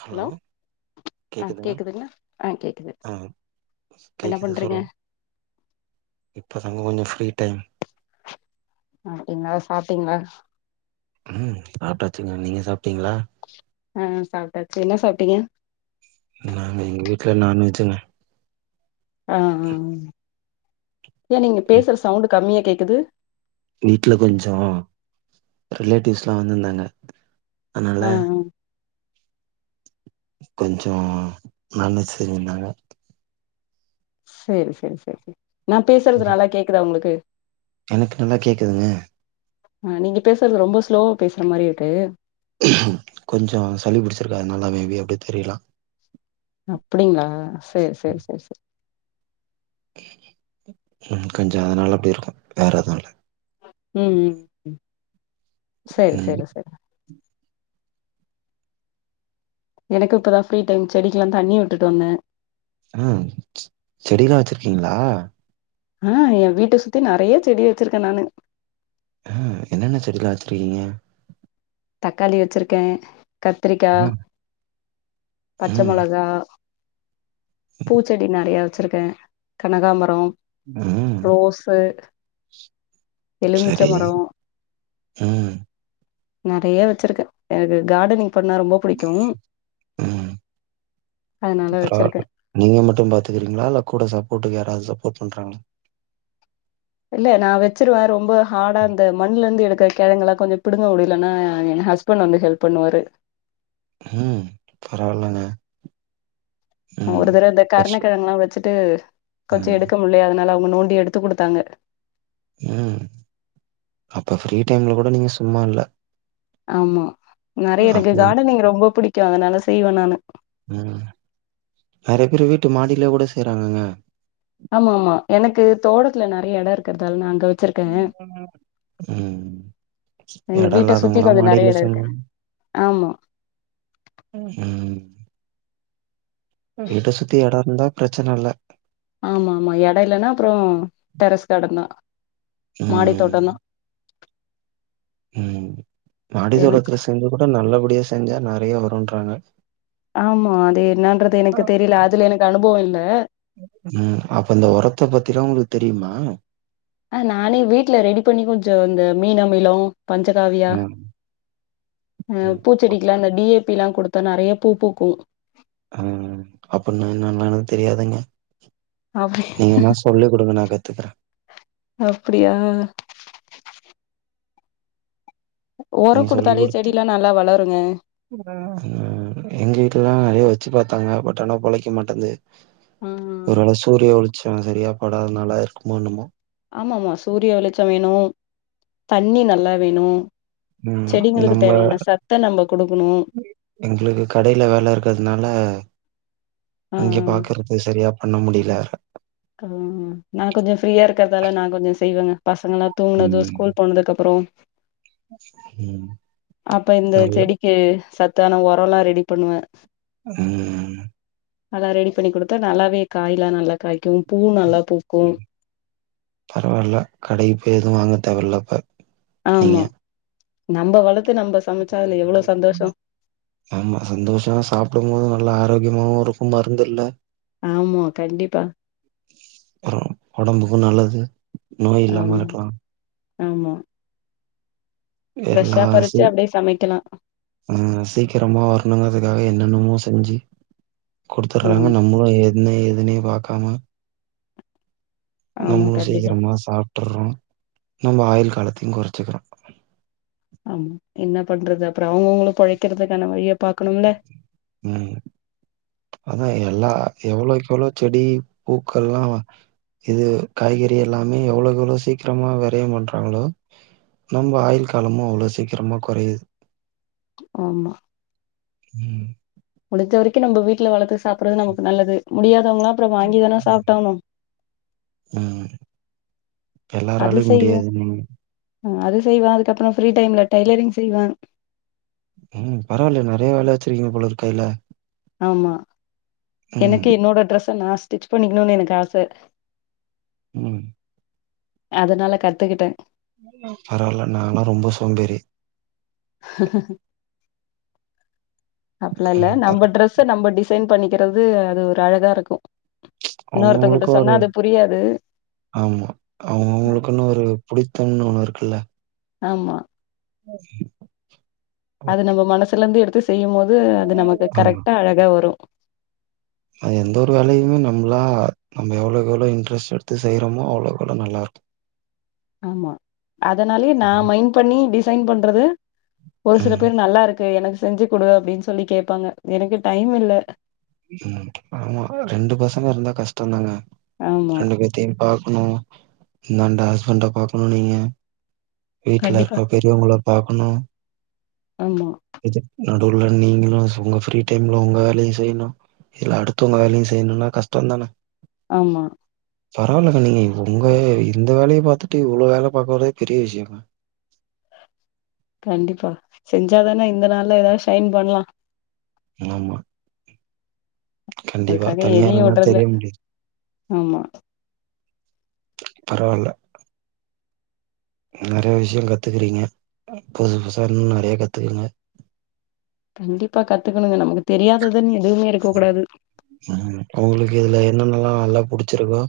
Hello ஆ கேக்குதுங்க கேக்குதுங்களா ஆ கேக்குது அ என்ன கேக்குது பண்றீங்க சொல்லுங்க இப்போ தாங்க கொஞ்சம் ஃப்ரீ டைம் ம் இந்நேர் சாப்ட்டிங்ளா ம் சாப்ட்டாச்சுங்க நீங்க சாப்ட்டீங்களா ம் சாப்ட்டாச்சு என்ன சாப்ட்டீங்க நாங்க எங்க வீட்ல நான்வெஜ்ங்க ஆ ம் சார் நீங்க வீட் பேசுற சவுண்டு கம்மியா கேக்குது வீட்ல கொஞ்சோ ரிலேட்டிவ்ஸ்லா வந்திருந்தாங்க அன்னால ஆ ஆ கொஞ்சோ நான் வெஜ் செஞ்சிந்தாங்க சேரி செரி செரி செர் நா பேசுறது நல்லா கேக்குதா உங்ளுக்கு எனக்கு நல்லா கேக்குதுங்க அ நீங்க பேசுறது ரொம்ப ஸ்லோவா பேசுற மாரி இருக்கு கொஞ்சம் சளி பிடிச்சிருக்கா அதனால அமைதியா அப்டி தெரிலா அப்டிங்ளா சேரி சேரி சேரி சேரி ம் கொஞ்சோ அதனால அப்டி இருக்கும் வேற எதும் இல்ல ம் ம் செரி ம் செரி செரி எனக்கு இப்பதா ஃப்ரீ டைம் செடிக்லா தண்ணி உட்டுட் வந்த ம் செடிலா வச்சிருக்கீங்ளா ஆ ஏ வீட்ட சுத்தி நெறையா செடி வச்சிருக்கே நானு ம் என்னென்ன செடிலா வச்சிருக்கீங்க தக்காளி வச்சிருக்கே கத்தரிக்கா ம் பச்ச ம் மொளகா பூச்செடி நெறையா வச்சிருக்கே கனகாபரோ ம் ரோஸ்ஸு எலுமிச்ச சரி மரோ ம் நெறையா வச்சிருக்கே எனக்கு கார்டனிங் பண்ணா ரொம்ப புடிக்கு ம் அதனால வச்சிருக்கே பரவாயில்ல நீங்க மட்டு பாத்துக்கீரிங்களா இல்ல கூட சப்போட்டுக்கு யாராவது சப்போர்ட் பண்றாங்களா இல்ல நா வச்சிருவே ரொம்ப ஹார்டா இந்த மண்ணுல இருந்து எடுக்கிற கெழங்கல்லா கொஞ்சோ பிடுங்க முடியலன்னா ஏ ஹஸ் ஹஸ்பன்ட் வந்து ஹெல்ப் பண்ணுவாரு ம் பரவாயில்லங்க ஒரு தறவ இந்த கருணக்கெழங்குல்லா வச்சிட்டு கொஞ்சோ ம். எடுக்க முடியலையா அதனால அவங்க நோண்டி எடுத்துக் குடுத்தாங்க ம் அப்ப ஃப்ரீ டைம்ல கூட நீங்க சும்மா இல்ல ஆமா நெறைய எனக்கு அப்படி கார்டனிங் ரொம்ப பிடிக்கு அதனால செய்வே நானு ம் நெறைய பேரு வீட்டு மாடிலயே கூட செய்றாங்கங்க ஆமா ஆமா எனக்கு தோட்டத்துல நெறையா எடோ இருக்கறதால நா அங்க வச் ம் ஹு ம் எங்க எடோ வீட்ட சுத்தி இல்லாதவங்கல்லா கொஞ்சோ நெறைய மாடில எடோ இருக்கு சங்கமம் ஆமா உம் வீட்ட சுத்தி எடோ இருந்தா பிரச்சன இல்ல ஆமா ஆமா எடைலனா அப்றோ டெரஸ் கார்டன் தா ம். மாடித்தோட்டந்தா ம் மாடி எனக்கு தோட்டத்துல செஞ்சா கூட நல்லபடியா செஞ்சா நறைய வருன்றாங்க ஆமா அது என்னன்றது எனக்கு தெரல அதுல எனக்கு அனுபவோ இல்ல ம் அப்ப இந்த ஒரத்த பத்திலா உங்களுக்கு தெரியுமா ஆ நானே வீட்ல ரெடி பண்ணி கொஞ்சோ இந்த மீன மகிழம் பஞ்சக்காவியா ம். ஆ ம் பூச்செடிக்குல்லா அப்ப அந்த டி ஏ பி ல்லா குடுத்தா நெறைய பூ பூக்கு ஆ அப்புடின்னா என்னன்லா எனக்கு தெரியாதுங்க அப்டி நீங்க என்ன சொல்லி குடுங்க நா கத்துக்குறே அப்டியா உரோ நீங்க சொல்லி் குடுத்தாலே குடுத்து செடிலா நல்லா வளருங்க ம் எங்க வீட்லலா நறைய வச்சு பாத்தாங்க பட் ஆனா பொழைக்க மாட்டது ம் ஒருவேள சூரிய வெளிச்சம் சரியா படாத னால இருக்குமோ என்னுமோ ஆமா ஆமா சூரிய வெளிச்சோ வேணு தண்ணி நல்லா வேணு ம் செடிங்களுக்கு நம்ப தேவையான சத்த நம்ம குடுக்குணு எங்களுக்கு கடைல வேல இருக்கறதுனால ஆ இங்க ஆ பாக்குறது சரியா பண்ண முடில ம் ம் நா கொஞ்சோ ஃப்ரீயா இருக்கறதால நா கொஞ்சோ செய்வேங்க பசங்கலா தூங்னதும் ம் ஸ்கூல் போனதுக்குப்புறோ ம் அப்ப இந்த நல்ல செடி சத்தான ஒரல்லா ரெடி பண்ணுவ ம் அதா ரெடி பண்ணி குடுத்து நல்லாவே காய்லா நல்லா காய்க்கு பூ நல்லா பூக்கு பரவால்ல கடைக்கு போய் எதுவு வாங்க தேவலப்ப ஆமா நம்ம வளத்து நம்ம சமைச்சா அதுல எவ்ளோ சந்தோஷோ ஆமா சந்தோஷமா சாப்டும்போது நல்லா ஆரோக்கியமாவு இருக்கு மருந்துல்ல ஆமா கண்டிப்பா ஆ ஒடம்புக்கு நல்லது நோய் இல்லாம ஆமா இருக்லா ஆமா ஃப்ரெஷ்ஷா பறிச்சு அப்டியே சமைக்கலா ஆ சீக்கிரமா வர்ணுங்கறதுக்காக என்னென்னமோ செஞ்சு குடுத்துர்றாங்க ஆமா நம்ம போயி என்ன ஏதுனே பாக்காம ஆமா நம்முளு கண்டிப்பா சீக்கரமா சாப் விட்டுர்றோ நம்ப ஆயில் காலத்தையு கொறைச்சிக்குறோ ஆமா என்ன பண்றது அப்றோ அவுங்கவுங்களு பொழைக்கறதுக்கான வழிய பாக்கணும்ல அதா எல்லா எவ்வளோக்கு எவ்ளோ செடி பூக்கள்லா இது காய்கறி எல்லாமே எவ்ளோக் எவ்ளோ சீக்கரமா வெரயோ பண்றாங்களோ நம்ம ஆயுள் காலமு அவ்ளோ சீக்கிரமாக கொறைது ஆமா ம் முடிஞ்ச வரைக்கு நம்ம வீட்ல வளத்து சாப்புர்றது நமக்கு நல்லது முடியாதவங்களா அப்றோ வாங்கி ம் தான சாப்ட்டாவுணு ம் எல்லாராலயு முடியாது [inaudible] ஆ அது செய்வ அதுக்கப்புறோ ஃப்ரீ டைம்ல டைலரிங் செய்வ ம் பவால்லயே நறைய வேல வச்சிருக்கீங்க போலருக் கைல ஆமா ம் எனக்கு என்னோட ட்ரெஸ்ஸ நா ஸ்டிச் பண்ணிக்கணுன் எனக்கு ஆச ம் அதனால கத்துக்கிட்ட பரவால்ல நால்லா ரொம்ப சோம்பேறி [unintelligible] அப்லா இல்ல ம் நம்ம பரவா டிரஸ்ஸ நம்ம டிசைன் பண்ணிக்கிறது அது ஒரு அழகா இருக்கு இன்னொருத்தங்கிட்ட அவங்கவுங்களுக்கு ஒரு சொன்னா அது புரியாது ஆமா அவங்க அவங்களுக்குன்னு ஒரு புடித்தம்னு ஒண்ணு இருக்குல்ல ஆமா ஓ அது நம்ம மனசுலந்து எடுத்து செய்யும் போது அது நமக்கு கரெக்ட்டா அழகா வரு நா எந்த ஒரு வேலயுமே நம்ளா நம்ம எவ்ளக்கெவ்ளோ இன்ட்ரெஸ்ட் எடுத்து செய்றமோ அவ்ளக்கெவ்ளோ நல்லா இருக்கு ஆமா அதனாலேயே நா மைண் பண்ணி டிசைன் பண்றது ஒரு சில ம் பேர் நல்லா இருக்கு எனக்கு செஞ்சு குடு அப்டின் சொல்லி கேப்பாங்க எனக்கு டைம் இல்ல ம் ஆமா ரெண்டு பசங்க இருந்தா கஷ்டோதாங்க ஆமா ரெண்டு பே தையு பாக்கணு இந்தாண்ட ஹஸ்பண்ட பாக்கணு நீங்க வீட்ல கண்டிப்பா இருக்க பெரியவங்கள பாக்கணு ஆமா இதுக் நடுவுல நீங்களு உங்க ஃப்ரீ டைம்ல உங்க வேலயு செய்யணு இதுல அடுத்தவங்க வேலயு செய்யணுன்னா கஷ்டோந்தான ஆமா பரவால்லக்கா நீங்க இங்க உங்க இந்த வேலய பாத்துட்டு இவ்ளோ வேல பாக்க வர்றதே பெரிய விஷ்யோ கண்டிப்பா செஞ்சாதான இந்த நாள்ல ஏதாவது ஷைன் பண்லா ஆமா கண்டிப்பா. அதுக்காக தனியா எதையு இல்லன்னா உடுறல்ல தெரிய முடியாது. ஆமா பரவால்ல நறைய விஷயோ கத்துக்குறீங்க புதுசு புதுசா இன்னு நறைய கத்துக்கங்க கண்டிப்பா கத்துக்கணுங்க நமக்கு தெரியாததனு எதுவுமே இருக்க கூடாது உங்களுக்கு இதுல என்னன்னல்லா நல்லா புடிச்சிருக்கோ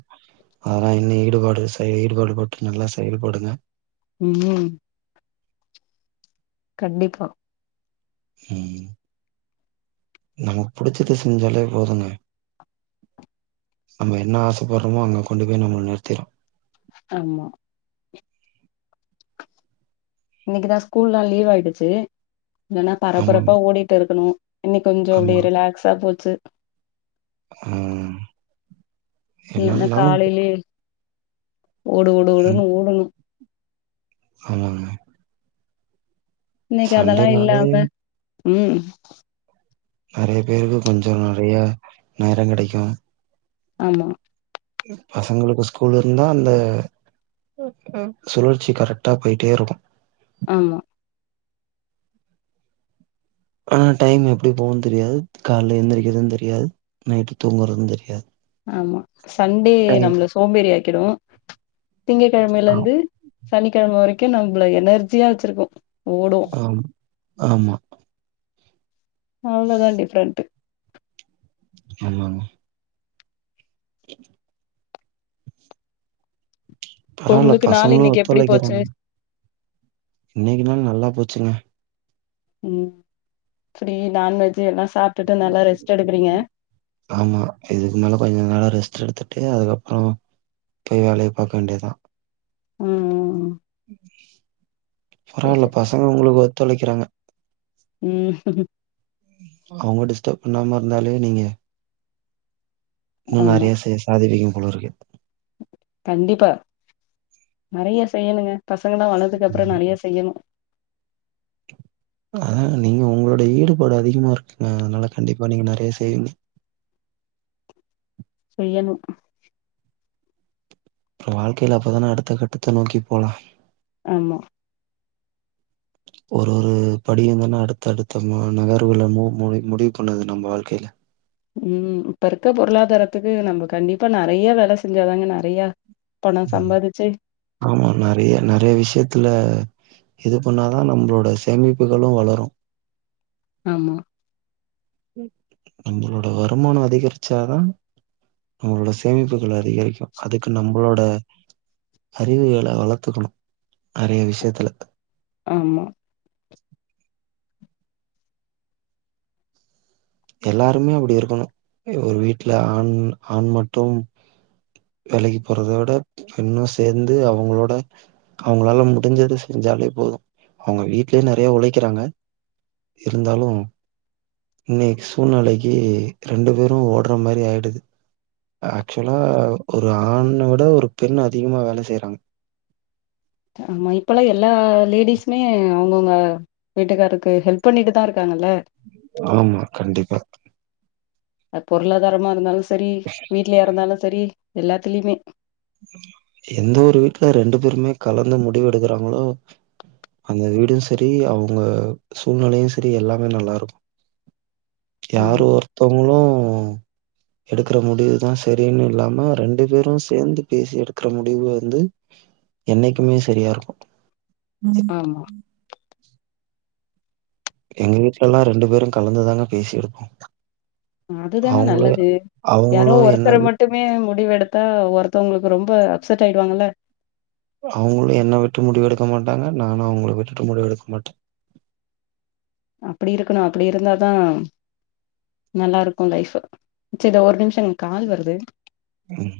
அதுல இன்னு ஈடுபாடு செய ஈடுபாடுபட்டு நல்லா செயல்படுங்க ம் ம் கண்டிப்பா ம் நமக்கு புடிச்சது செஞ்சாலே போதுங்க நம்ம என்ன ஆசைப்படுறோமோ அங்க கொண்டு போய் நம்மள நிறுத்திரு ஆமா இன்னைக்குதா ஸ்கூல்லா லீவ் ஆயிடுச்சு இல்லன்னா ஆமாங்க. பரபரப்பா ஓடிட்டு இருக்கணு இன்னிக்கு கொஞ்சோ ஆமா. அப்டியே ரிலக்ஸா போச்சு ம் என்ன இல்லன்னா இருந்தாலு காலையிலயே ஓடு ஓடு ஓடுணு ம். ஓடுணோ ஆமாங்க இன்னைக்கி அதெல்லா சண்டேனாலே இல்லாம ம் நறைய பேருக்கு கொஞ்சோ நறைய நேரோ கடைக்கு ஆமா எ பசங்களுக்கு ஸ்கூல் இருந்தா அந்த சுழற்சி கரெக்டா போய்ட்டே இருக்கு ஆமா ஆனா டைம் எப்டி போவுன் தெரியாது கால்லே எந்திக்கிறது தெரியாது நைட்டு் தூங்குறது தெரியாது ஆமா சண்டே டைம் நம்ள சோம்பேறி ஆக்கிடு திங்க ஆ கெழமையிலந்து சனிக்கெழம வரைக்கு நம்மள எனர்ஜியா வச்சிருக்கு ஓடு ஆம் ஆமா அவ்ளோதா டிஃப்ரெண்ட்டு ஆமாமா பரவால உங்களுக்கு நாள் பசங்களு இன்னைக்கு எப்டி போச்சு ஒத்துழைக்கிறாங் இன்னிக்கு நாள் நல்லா போச்சிங்க ம் ஃப்ரீ நான்வெஜ்ஜூ எல்லா சாப்ட்டுட்டு நல்லா ரெஸ்ட் எடுக்றீங்க ஆமா இதுக்கு மேல கொஞ்சோ நல்லா ரெஸ்ட் எடுத்துட்டு அதுக்கப்றோ போயி வேலய பாக்க வேண்டியதா ம் சரி பரவால்ல சரி பசங்க ஒங்ளுக்கு ஒத்துழைக்கிறாங்க ம் அவங்க டிஸ்டப் பண்ணாம இருந்தாலே நீங்க இன்னு ஆமா நெறையா செ சாதிப்பிங்க போலருக்கு கண்டிப்பா நெறைய செய்யணுங்க பசங்கலா வளந்துக்கு ம் அப்றோ நெறைய செய்யணு ஆ நீங்க ஒங்களோட ஈடுபாடு அதிகமா இருக்குங்க அதுனால கண்டிப்பா நீங்க நெறைய செய்வீங்க செய்யனு வாழ்கையில அப்பதான அடுத்த கட்டத்த நோக்கி போலா ஆமா ஒரு ஒரு படியுந்தான அடுத்த அடுத்த மூ நகர்வுகல மு முடி முடிவு பண்ணுது நம்ம வாழ்க்கையில ம் இப்ப இருக்க பொருளாதாரத்துக்கு நம்ம கண்டிப்பா நறைய வேல செஞ்சாதாங்க நறைய பணோ ம். சம்பாதிச்சு ஆமா நெறைய நெறைய விஷயத்துல இது பண்ணாதா நம்பளோட சேமிப்புகளு வளரு ஆமா எங்ளோட வருமானோ அதிகரிச்சாதா நம்மளோட சேமிப்புகள் அதிகரிக்கு அதுக்கு நம்பளோட அறிவுகள வளத்துக்குணு நெறைய விஷயத்துல ஆமா எல்லாருமே அப்படி இருக்கணு ஒரு வீட்ல ஆண் ஆண் மட்டு வேலைக்கு போறத விட பெண்ணு சேந்து அவுங்களோட அவுங்களால முடிஞ்சத செஞ்சாலே போது அவுங்க வீட்லயே நெறைய உழைக்கிறாங்க இருந்தாலு இன்னைக்கு சூழ்நலைக்கி ரெண்டு பேரு ஓடுற மாரி ஆயிடுது ஆக்சுவலா ஒரு ஆண்னவிட ஒரு பெண் அதிகமா வேல செய்றாங்க ஆமா இப்பல்லா எல்லா லேடிஸ்மே அவுங்கவுங்க வீட்டுக்காருக்கு ஹெல்ப் பண்ணிட்டுதா இருக்காங்கல்ல ஆமா கண்டிப்பா அது பொருளாதாரமா இருந்தாலு சரி வீட்லயா இருந்தாலு சரி எல்லாத்துலியுமே எந்த ஒரு வீட்டுல ரெண்டு பேருமே கலந்து முடிவு எடுக்குறாங்களோ அந்த வீடூ செரி அவுங்க சூழ்நெலையு செரி எல்லாமே நல்லா இருக்கு யாரோ ஆமா ஒர் ஒர்த்தங்ளு எடுக்குற முடிவுதா சரினு இல்லாம ரெண்டு பேரு சேந்து பேசி எடுக்கற முடிவு வந்து என்னைக்குமே செரியா இருக்கு ம் எங்க வீட்லல்லா ரெண்டு பேரு கலந்துதாங்க பேசி எடுப்போ அதுதாங்க நல்லது யாரோ அவங்களும் என்ன ஒருத்தர மட் விட் மட்டுமே முடிவு எடுத்தா ஒருத்தவங்ளுக்கு ரொம்ப அப்செட் ஆயிடுவாங்கல்ல அவுங்களு என்ன விட்டு முடிவு எடுக்க மாட்டாங்க நானு அவுங்கள விட்டுட்டு முடிவு எடுக்க மாட்டே அப்டி இருக்கணு அப்டி இருந்தாதா நல்லாருக்கும் லைஃப் சரி ஒரு நிமிஷங்ககால் வருது ப்ரோ